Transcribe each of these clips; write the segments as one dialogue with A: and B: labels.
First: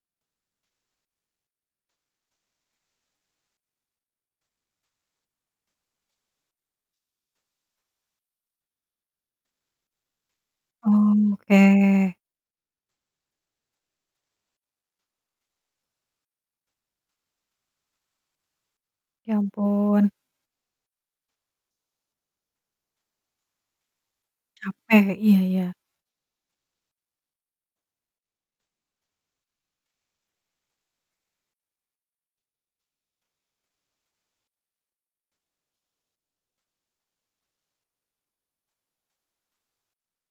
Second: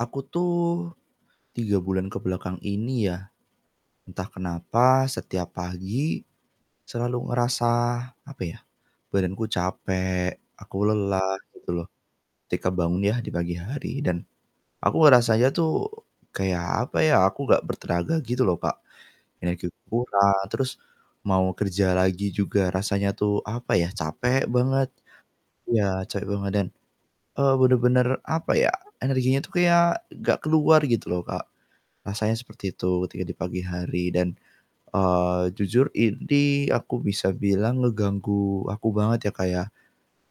A: Aku tuh 3 bulan ke belakang ini yah, entah kenapa setiap pagi, selalu ngerasa apa yah, badanku capek, aku lelah gitu loh,
B: Oke.
A: ketika bangun yah di pagi hari dan aku ngerasanya tuh kayak apa ya, aku nggak bertenaga gitu loh, Kak.
B: Ya
A: Energi
B: ampun.
A: kurang, terus mau kerja lagi juga rasanya tuh, apa yah, capek banget
B: Capek, iya iya.
A: iya, capek banget dan, eee, bener-bener apa ya, energinya tuh kayak nggak keluar gitu loh, Kak. Rasanya seperti itu ketika di pagi hari dan, eee, jujur ini aku bisa bilang ngeganggu aku banget ya, Kak, ya.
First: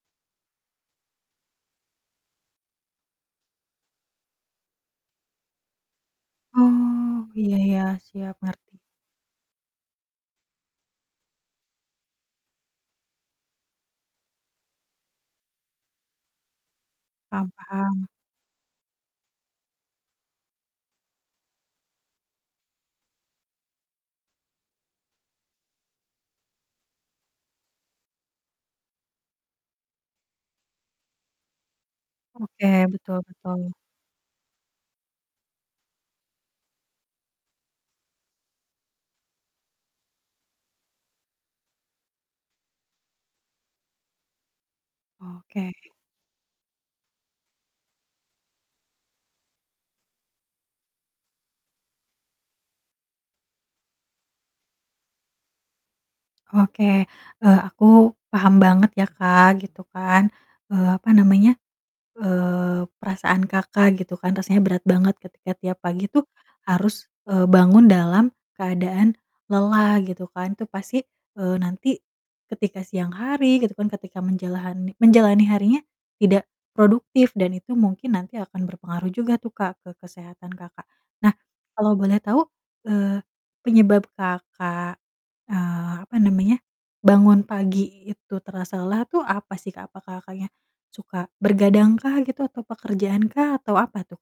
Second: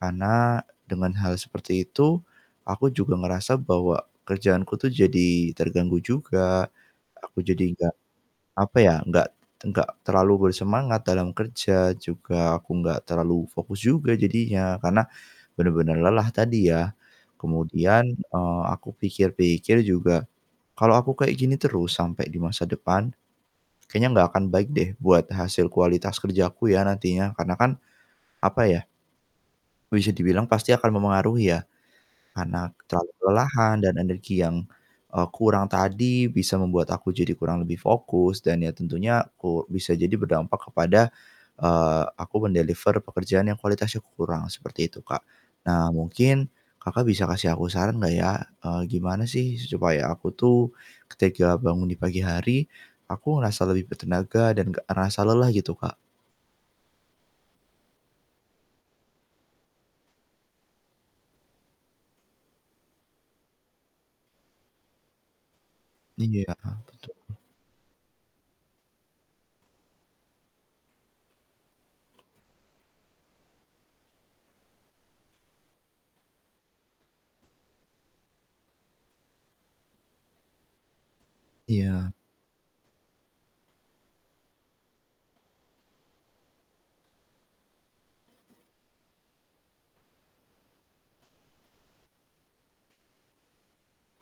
A: Karena dengan hal seperti itu, aku juga ngerasa bahwa kerjaanku tuh jadi terganggu juga,
B: Oh,
A: aku
B: iya
A: jadi
B: iya.
A: nggak
B: Siap ngerti.
A: apa ya, nggak nggak terlalu bersemangat dalam kerja, juga aku nggak terlalu fokus juga jadinya, karena bener-bener lelah tadi ya.
B: Paham
A: Kemudian,
B: paham.
A: eee, aku pikir-pikir juga kalau aku kayak gini terus sampai di masa depan, kayaknya nggak akan baik deh buat hasil kualitas kerjaku ya, nantinya. Karena kan apa ya bisa dibilang pasti akan mempengaruhi ya.
B: Oke,
A: Karena terlalu
B: betul-betul.
A: kelelahan dan energi yang, eee, kurang tadi bisa membuat aku jadi kurang lebih fokus dan ya tentunya u bisa jadi berdampak kepada, eee, aku men-deliver pekerjaan yang kualitasnya kurang, seperti itu, Kak.
B: Oke.
A: Nah, mungkin, Kakak, bisa kasih aku saran nggak ya, eee, gimana sih su supaya aku tuh, ketika bangun di pagi hari aku ngerasa lebih bertenaga dan nggak ngerasa lelah gitu, Kak?
B: Oke, eee, aku paham banget ya, Kak, gitu kan, eee, apa namanya, eee, perasaan Kakak, gitu kan, rasanya berat banget ketika tiap pagi tuh
A: Iya,
B: harus,
A: Betul.
B: eee, bangun dalam keadaan lelah, gitu kan, itu pasti, eee, nanti ketika siang hari gitu kan ketika menjalahani menjalani harinya tidak produktif dan itu mungkin nanti akan berpengaruh juga tuh, Kak, ke kesehatan Kakak. Nah, kalau
A: Iya.
B: boleh tahu, eee, penyebab Kakak, eee, apa namanya, bangun pagi itu terasa lelah tuh apa sih, Kak? Apa, Kakaknya, suka bergadang kah gitu atau pekerjaan kah atau apa tuh, Kak?